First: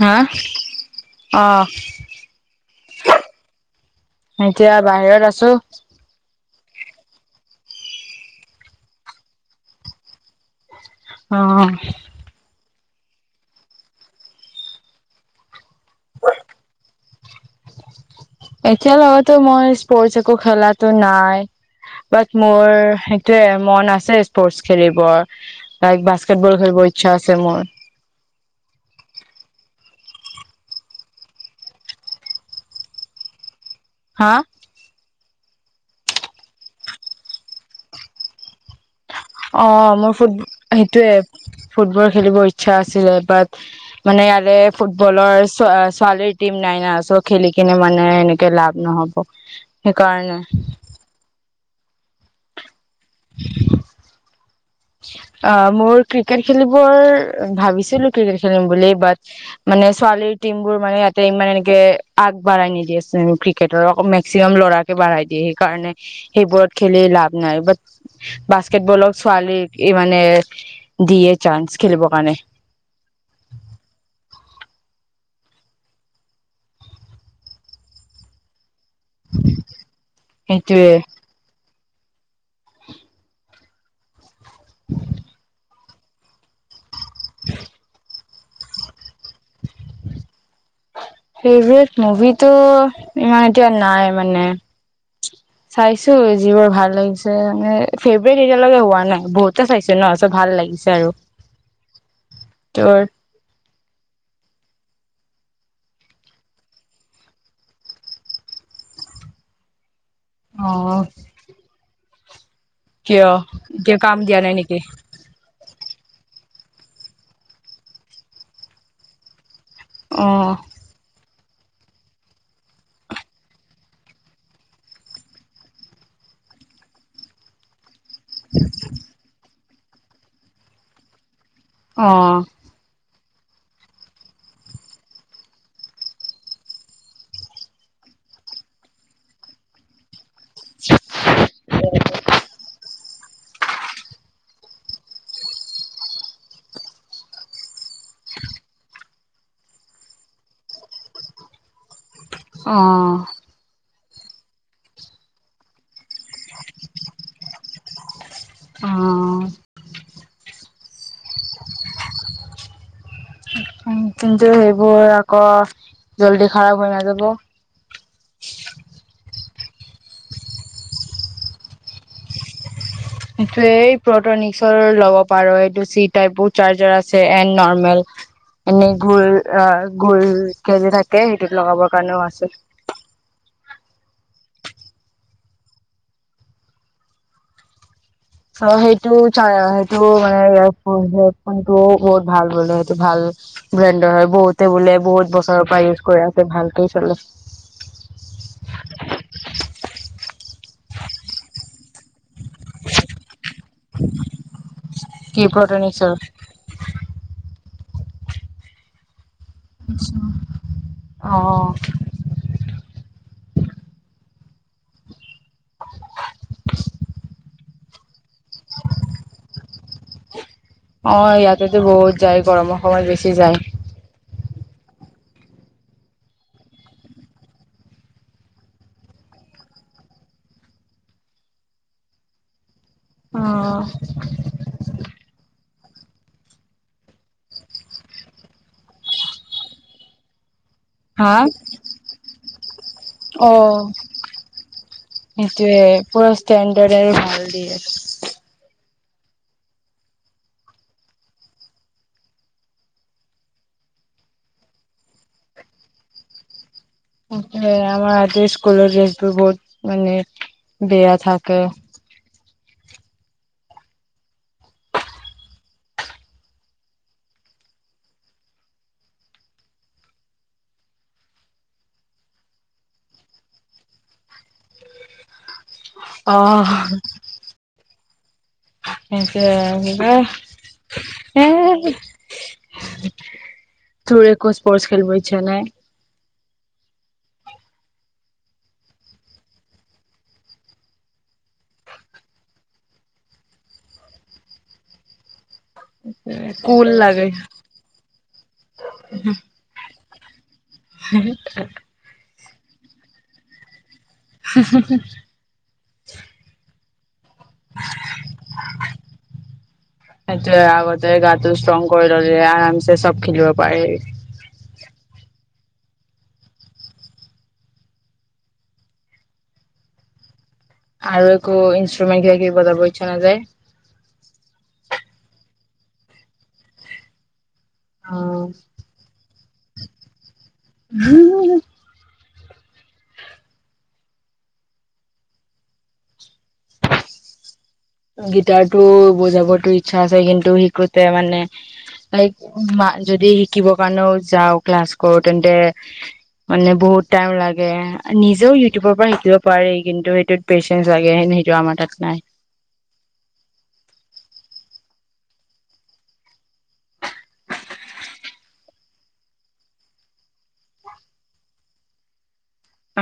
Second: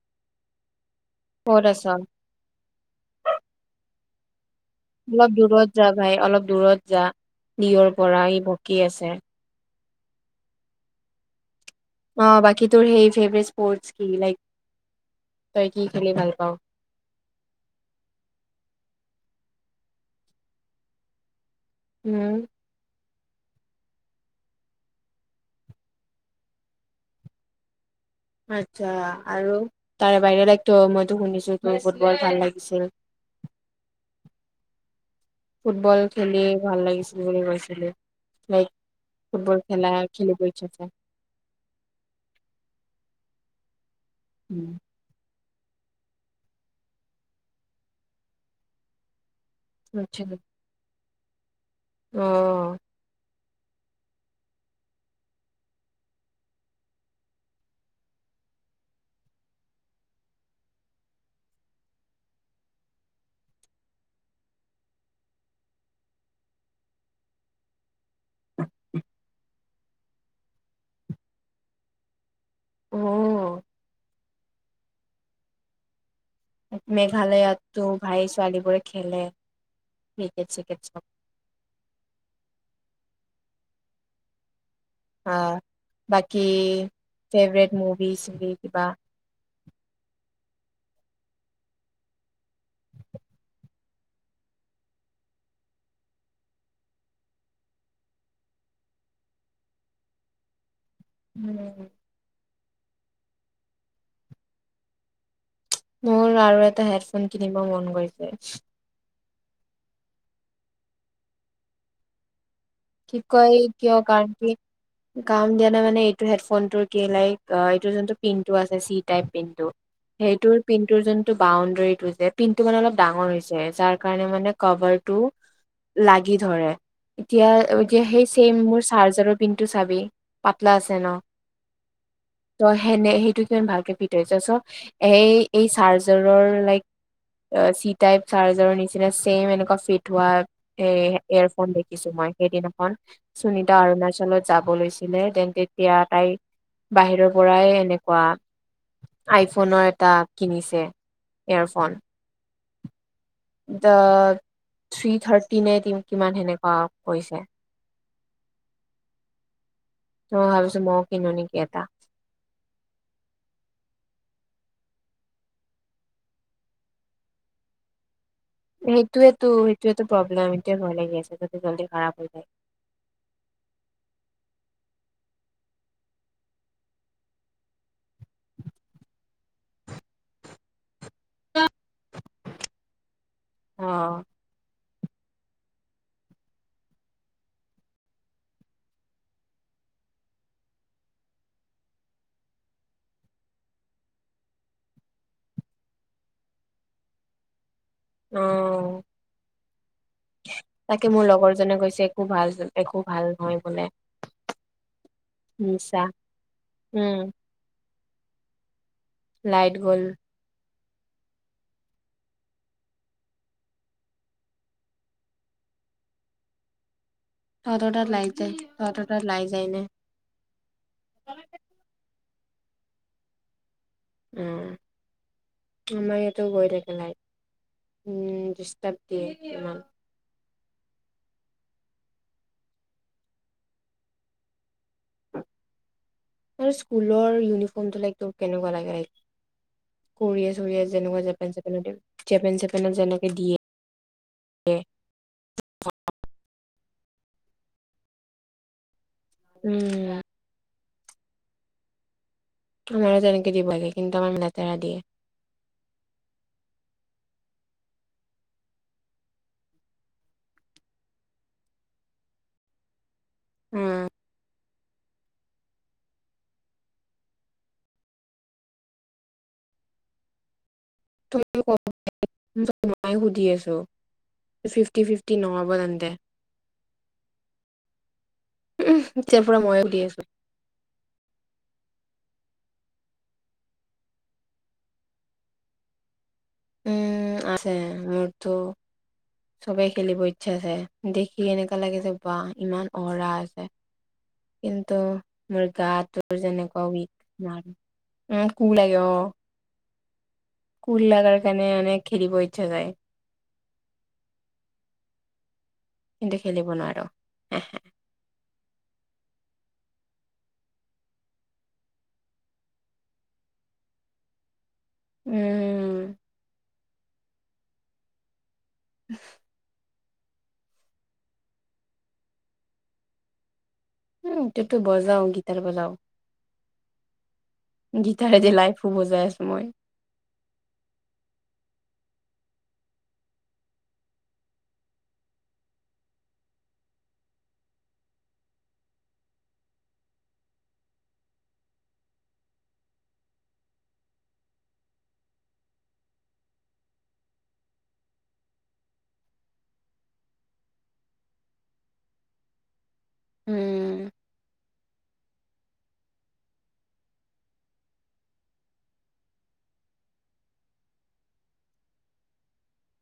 হা অ সত আছা এতিয়া বাহিৰত অলপ আছো দূৰত যা ভাই অলপ দূৰত জ নিয়ৰ পৰাই বকি আছে অ আহ বাকী তোৰ সেই ফেভট স্পৰ্ট কি লাইক তই কি খেলি ভাল পাও এতিয়া লগতেো মই স্পৰ্টছ একো খেলাো নাই বাট উম মোৰ মন আছে স্পৰ্টচ খেলিবৰ লাইক বাস্কেটবল খেলিবৰ ইচ্ছা আছে মোৰ আচ্ছা আৰু তাৰে বাহিৰলৈতো মইতো শুনিছো তোৰ ফুটবল ভাল লাগিছিল হা ফুটবল খেলি ভাল লাগিছিল বুলি কৈছিলো লাইক ফুটবল অ খেলা মোৰ ফুট খেলিব ইচ্ছা আছে। সেইটোয়ে ফুটবল খেলিবৰ ইচ্ছা আছিলে বাট মানে উম, ইয়াৰে ফুটবলৰ আ ছোৱালীৰ টিম নাই ন, সোঁ খেলি কিনে মানে এনেকে লাভ নহব। সেই কাৰণে [inaudible] আঃ অ মোৰ ক্ৰিকেট খেলিবৰ ভাবিছিলো ক্ৰিকেট খেলিম বুলি ব মানে ছোৱালীৰ টিমবোৰ মানে ইয়াতে ইমান এনেকে আগবঢ়াই নিদিয়ে ক্ৰিকেটৰ মেক্সিমাম ল'ৰাৰাকে বাঢ়াই দিয়ে সেইকাৰণে সেইবোৰত খেলি লাভ নাই ব [unintelligible] [unintelligible] বাস্কেট বলক ছোৱালীক এই মানে দিয়ে চান্স, খেলিব কাৰণে উম [unintelligible] মেঘালয়তো ভাই ছোৱালী বোৰে খেলে, ক্ৰিকেট চিকেট সেইটোয়ে চব অ বাকি [unintelligible] ফেৱেৰেট মভিছ বি কিবা ফেভৰেট মুভিত, তেওঁ ইমান এতিয়া, নাই মানে, চাইছো যিবোৰ ভাল লাগিছে মানে ফেভৰেট এতিয়ালৈকে হোৱা নাই, বহুতে চাইছে ন', চব ভাল লাগিছে। আৰু উম, [unintelligible] মোৰ আৰু এটা হেডফোন কিনিব মন গৈছে। অহ', কি কয় কিয় কাম কাৰণ দিয়া কি নাই নেকি? কাম দিয়া নাই মানে, - ইটো হেডফোনটোৰ কি লাইক এইটো যোনটো পিনটো আছে চি -টাইপ পিনটো, অ', সেইটোৰ পিনটোৰ যেন, বাউণ্ডেৰীটো যে পিনটো মানে অলপ ডাঙৰ হৈছে যাৰ কাৰণে মানে কভাৰ টো লাগি ধৰে। এতিয়া, এতিয়া সেই চেম মোৰ চাৰ্জাৰৰ পিনটো, ইটো চাবি পাতলা আছে ন? অ', তই সেনে সেই টো ভালকে ফিট হৈছে চ' এই -এই চাৰ্জাৰৰ লাইক চি -টাইপ চাৰ্জাৰৰ নিচিনা চেম এনেকুৱা ফিট হোৱা এ- এয়ৰ ফোন দেখিছো মই। সেইদিনাখন সুনিতা অৰুণাচলত যাব লৈছিলে দেন তেতিয়া তাই বাহিৰৰ পৰাই এনেকুৱা আইফোনৰ এটা কিনিছে ইয়ৰফোন, অহ তাত থ্ৰী- থাৰ্টি নে কিমান তেনেকুৱা পৰিছে। অহ ', মই ভাবিছোঁ মইয়ো কিনো নেকি এটা। কিন্তু সেইবোৰ আকৌ জল্দি খাৰাপ হৈ নাযাব? সেইটোয়েটো -সেইটোয়েটো প্ৰব্লেম এইটোয়ে ভয় লাগি আছে যদি- জল্দি খাৰাপ হৈ যায়। সেইটোৱে এই প্ৰতনিষ্কৰ ল'ব পাৰ, এইটো চি- টাইপো চাৰ্জাৰ আছে এণ্ড নৰ্মেল এনে ঘুৰ, এ ঘোৰ, তাকেই সিটোত লগাবৰ কাৰণেও আছে। অহ ', অ ', সেইটো চাৰ সেইটো মানে হেডফোনটো বহুত ভাল বোলে। সেইটো, ভাল ব্ৰেণ্ডৰ হয় বহুতে বোলে, বহুত বছৰৰ পৰা ইউজ কৰি আছে ভালকেই চলে। অঃ [inaudible] লগৰজনে কৈছে একো ভাল, একো ভাল নহয় বোলে। কি মিছা প্ৰটনিক্সৰ উম', লাইট গ'ল। অহ ', তহঁতৰ তাত লাইট যায়? তহঁতৰ তাত লাইট যায় নে? অ', ইয়াতেতো বহুত। যায় গৰমৰ সময়ত বেছি যায়। অ', আমাৰ ইয়া মটো গৈ থাকে লাইট। উম্ ডিষ্টাৰ্ব দিয়ে ইমান। অহ, আৰু স্কুলৰ ইউনিফৰ্মটো লাইক তোৰ কেনেকুৱা লাগে কৰি আছ, টোৱে যেনেকুৱা হা জেপেন- চেপেন, জেপেন -চেপেনত যেনেকে অ দিয়ে, দিয়ে। সেইটোয়ে পোৰা ইষ্টেণ্ডাৰ আৰু ভাল দিয়ে। উম আমাৰো তেনেকে দিব লাগে কিন্তু আমাৰ লেতেৰা দিয়ে আমাৰ আজি স্কুলৰ ড্ৰেছবোৰ বহুত মানে বেয়া থাকে উম সুধি আছো ফিফটি ফিফটি নহ'ব তেন্তে। অহ সেইটোৱে এতিয়াৰ পৰা সেই মইয়ে কি সুধি আছো কয় উমহ তোৰ একো স্পৰ্টছ খেলিব ইচ্ছা নাই উম আছে মোৰতো চবেই খেলিব ইচ্ছা আছে দেখি এনেকা লাগি যে বা ইমান অৰা আছে কিন্তু মোৰ গা টো যেনেকুৱা কুল উইক লাগে উম কু লাগে অ কোল লগাৰ কাৰণে মানে খেলিব ইচ্ছা জেগায় হোম হোম হোম কিন্তু খেলিব নোৱাৰো এহে সেইটোয়ে আগতে গাটো ষ্ট্ৰং কৰি ললে আৰামছে সব খেলিব পাৰে উম [inaudible] আৰু একো ইনষ্ট্ৰুমেণ্ট কিবা কিবি বজাব ইচ্ছা নাযায় উম তেতো বজাও গীতাৰ বজাও গীতাৰে যে লাই ফবজাই আ সময় হোমহ গিটাৰটো বুজাবতো ইচ্ছা আছে কিন্তু শিকোতে মানে লাইক যদি শিকিবৰ কাৰণেও যাওঁ ক্লাছ কৰোঁ তেন্তে মানে বহুত টাইম লাগে নিজেও ইউটিউবৰ পৰা শিকিব পাৰি কিন্তু সেইটোত পেচেঞ্চ লাগে সেইটো আমাৰ তাত নাই উম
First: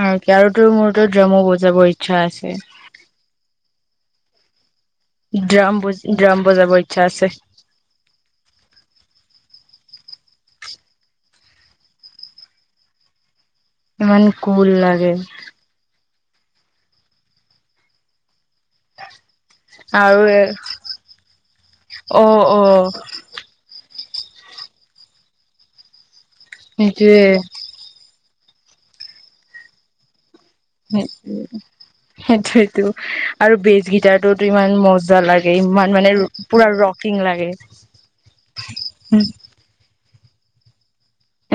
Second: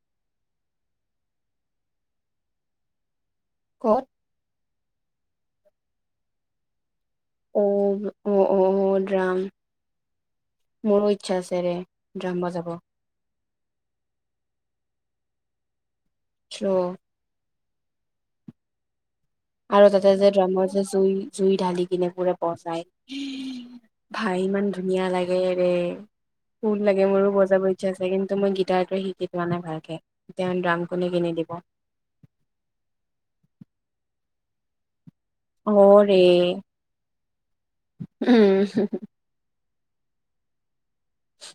আৰু কি আৰু তোৰ মোৰ ত ড্ৰামো বজাব ইচ্ছা আছে বুত ড্ৰাম বজ ড্ৰাম বজাব ইচ্ছা আছে অ অ অ ড্ৰাম মোৰো ইচ্ছা আছে ৰে ড্ৰাম বযাব ইমান কোল লাগে ছ অ আৰু তাতে যে ড্ৰমৰ যে জুই জুই ঢালি কিনে অ পোৰা অ বযায় ভাই ইমান ধুনীয়া লাগে ৰে কোল লাগে সেইটোৱে মোৰো বজাব ইচ্ছা আছে কিন্তু ত মই গিটাৰটো শিকি থোৱা নাই ভালকে এতিয়া ড্ৰাম কোনে কিনি দিব সেইটোতো আৰু বেচ গিটাৰ তো ইমান ম জা লাগে অ ইমান মানে ৰে পুৰা ৰকিং লাগে উম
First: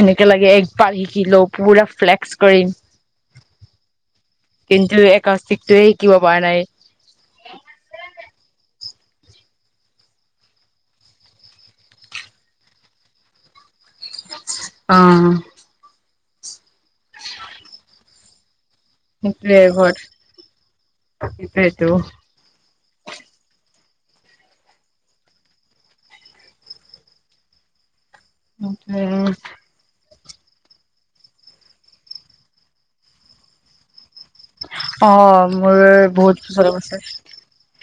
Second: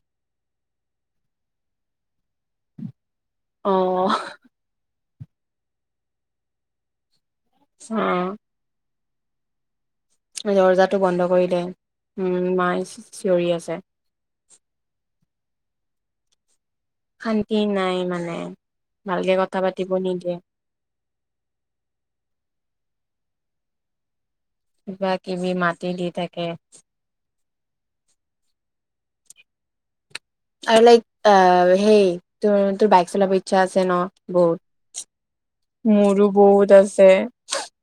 এনেকে লাগে একবাৰ শিকিলো পুৰা ফ্লেক্স কৰিম অ কাস্তিকটোয়ে শিকিব পৰা নাই অ দৰ্জাটো বন্ধ কৰিলে উম মায় চিঞৰি আছে অ শান্তি নাই মানে ভালকে কথা সেইটোৱে পাতিব নিদিয়ে ঘৰত সেইটোৱে টো কিবা কিবি মাতি দি থাকে সেইটোৱে আৰু লাইক অহ হেই তো তোৰ বাইক চলাব ইচ্ছা আছে ন বহুত অ মোৰ মোৰো বছৰ বহুত আগৰ কথা আছে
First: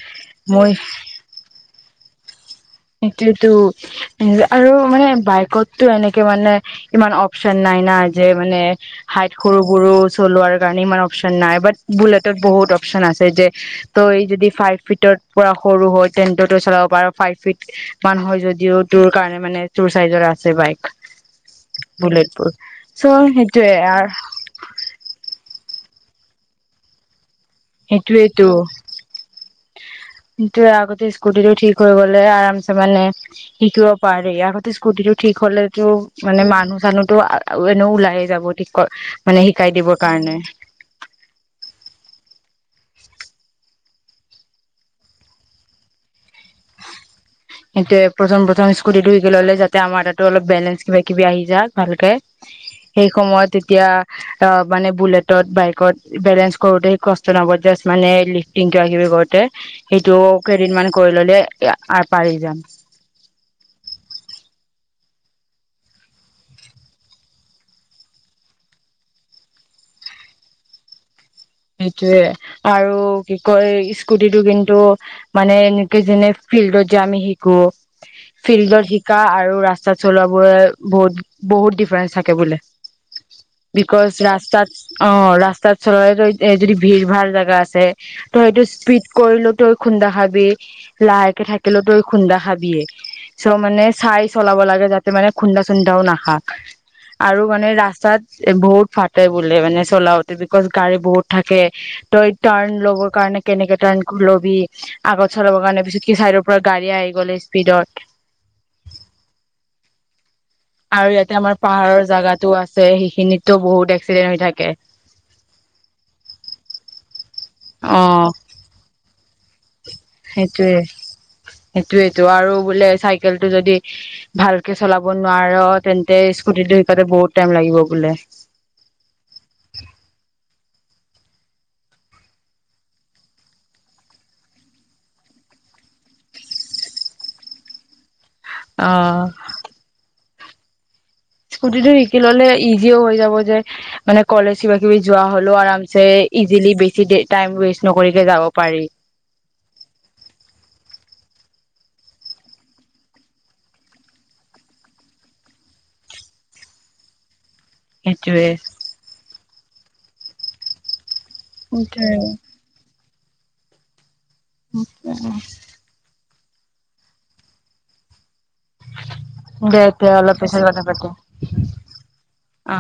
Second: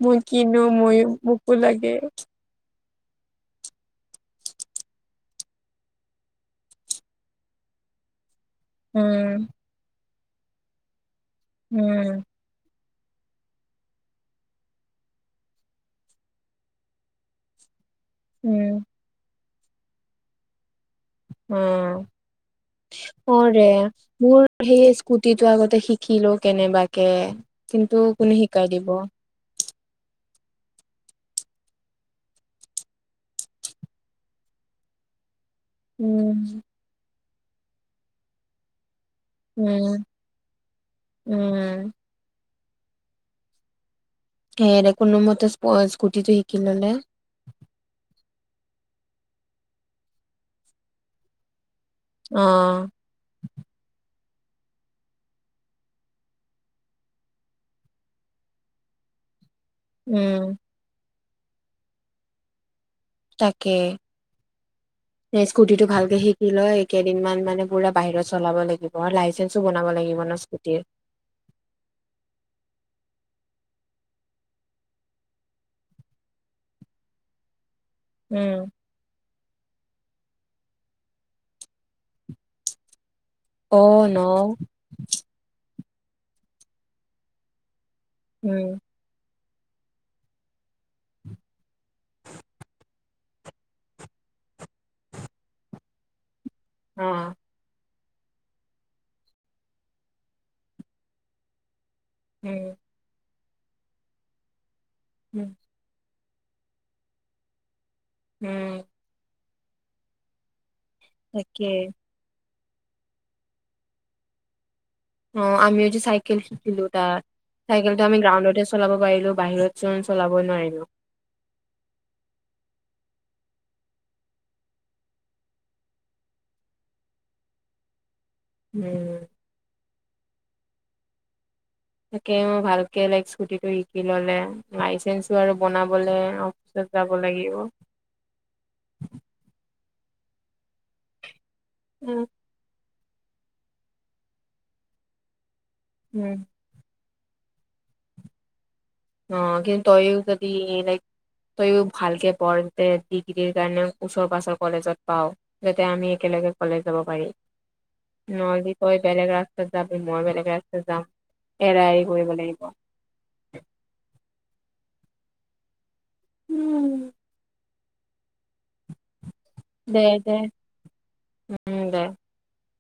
মই মোৰ কিনো মই মোকো লাগি এ সেটোৱেতো আৰু মানে বাইকতটো এনেকে মানে ইমান অপচন নাই না যে মানে হাইত উম সৰু বোৰো চলোৱাৰ কাৰণে ইমান অপ শন নাই বাত উম বুলেতত বহুত অপ অপশন আছে যে তই যদি ফাইভ ফিটৰ পৰা সৰু হয় তেন্তে তই চলাব পাৰ ফাইভ ফিট ইত সমান হয় যদিও উম তোৰ কাৰণে মানে তোৰ চাইজৰ আছে বাইক উম বুলেটবোৰ চ' অ অৰে সেইটোয়ে আৰ মোৰ সেই স্কুটিটো আগতে শি কিলো কেনেবাকে কিন্তু কোনে সেইটোয়েতো শিকাই দিব কিন্তু আগতে স্কুটি টো ঠিক হৈ গ'লে আৰাম চে মানে শিকিব পাৰি আগতে স্কুটি টো ঠিক হলেতো মানে উম মানুহ চানুহতো আ আৰু এনেও ওলাইয়ে যাব ঠিক কৰ মানে শিকাই দিবৰ উম কাৰণে উম সেইয়ে দে কোনোমতে স্কুটিটো শিকি ললে সেইটোৱেপ্ৰথম প্ৰথম স্কুটি টোলে যাতে আমাৰ তাতো অলপ বেলেঞ্চ কিবা কিবি আহি যাক ভালকে অ সেই সময়ত এতিয়া অ মানে বুলেটত বাইকত বেলেঞ্চ কৰোতে স কষ্ট নাপ মানে লিফ্টিং কিবা কিবি কৰোতে সেইটোও উম কেইদিনমান কৰি ল'লে আৰ্ট পাৰি যাম তাকে স্কুটিটো ভালকে শিকি লয় কেইদিনমান মানে পুৰা বাহিৰত চলাব লাগিব লাইচেঞ্চো বনাব লাগিব ন স্কুটিৰ সেইটোয়ে আৰু কি কয় স্কুটিটো কিন্তু মানে এনেকে যেনে ফিল্ডত যে‌ আমি শিকো উম ফিল্ডত শিকা আৰু ৰাস্তা [unintelligible] চলোৱা বোৰে বহুত বহুত ডিফাৰেন্ঞ্চ থাকে বোলে। অ বিকজ ন ৰাস্তাত অ ৰাস্তাত [unintelligible] এ যদি ভিৰ ভাৰ জাগা আছে তই সেইটো উম স্পীড কৰিলো তই খুন্দা খাবি লাহেকে থাকিলেও তই খুন্দা খাবিয়ে চ' মানে চাই চলাব লাগে যাতে মানে খুন্দা চুন্দাও নাখাও অ আৰু মানে ৰা [unintelligible] বহুত ফাটে বোলে মানে চলাওতে বিকজ গাড়ী বহুত থাকে ত এটো আ উম ল কাৰণে কেনেকে তন লবি আগত উম চলাব কাৰণে বেছি কি চাইডৰ পৰা গাড়ী আহি গলে' স্পীডত উম আৰু ইয়াতে আমাৰ তাকে পাহাৰৰ জাগাতো আছে সেইখিনিতো বহুত এক্সিডেণ্ট হৈ থাকে অ আমি যে চাইকেল শিকিছিলো তাত অ চাইকেলটো আমি গ্ৰাউণ্ডতে চলাব পাৰিলো বাহিৰতচোন চলাব সেইটোয়ে নোৱাৰিলো সেইটোয়েটো আৰু বোলে চাইকেলটো যদি ভালকে চলাব নোৱাৰ তেন্তে স্কুটিটো শিকাতে বহুত টাইম লাগিব বোলে উম তাকে মই ভালকে লাইক স্কুটিটো শিকি ললে লাইচেঞ্চো আৰু বনাবলৈ অফিচত যাব লাগিব অ স্কুটি টো শিকি উম, ল'লে ই [unintelligible] হৈ যাব যে মানে কলেজ কিবা কিবি যোৱা হ'লেও আৰাম উম, ইজিলি বেছি দে টাইম ৱেষ্ট নকৰিকে যাব পাৰি অ কিন্তু তইয়ো যদি লাইক তয়ো ভালকে পঢ় ডিগ্ৰীৰ কাৰণে ওচৰ পাজৰ কলেজত পাওঁ যাতে আমি একেলগে কলেজ যাব পাৰি সেইটোৱে। নলদীপ হয় বেলেগ ৰা অ যাবি মই বেলেগে ৰাস্তা যাম এৰা এৰি সেইটোৱে সেইটোৱে। কৰিব লাগিব অ উম দে দে অলপ পিছত কথা পাতিম উম, দে। অ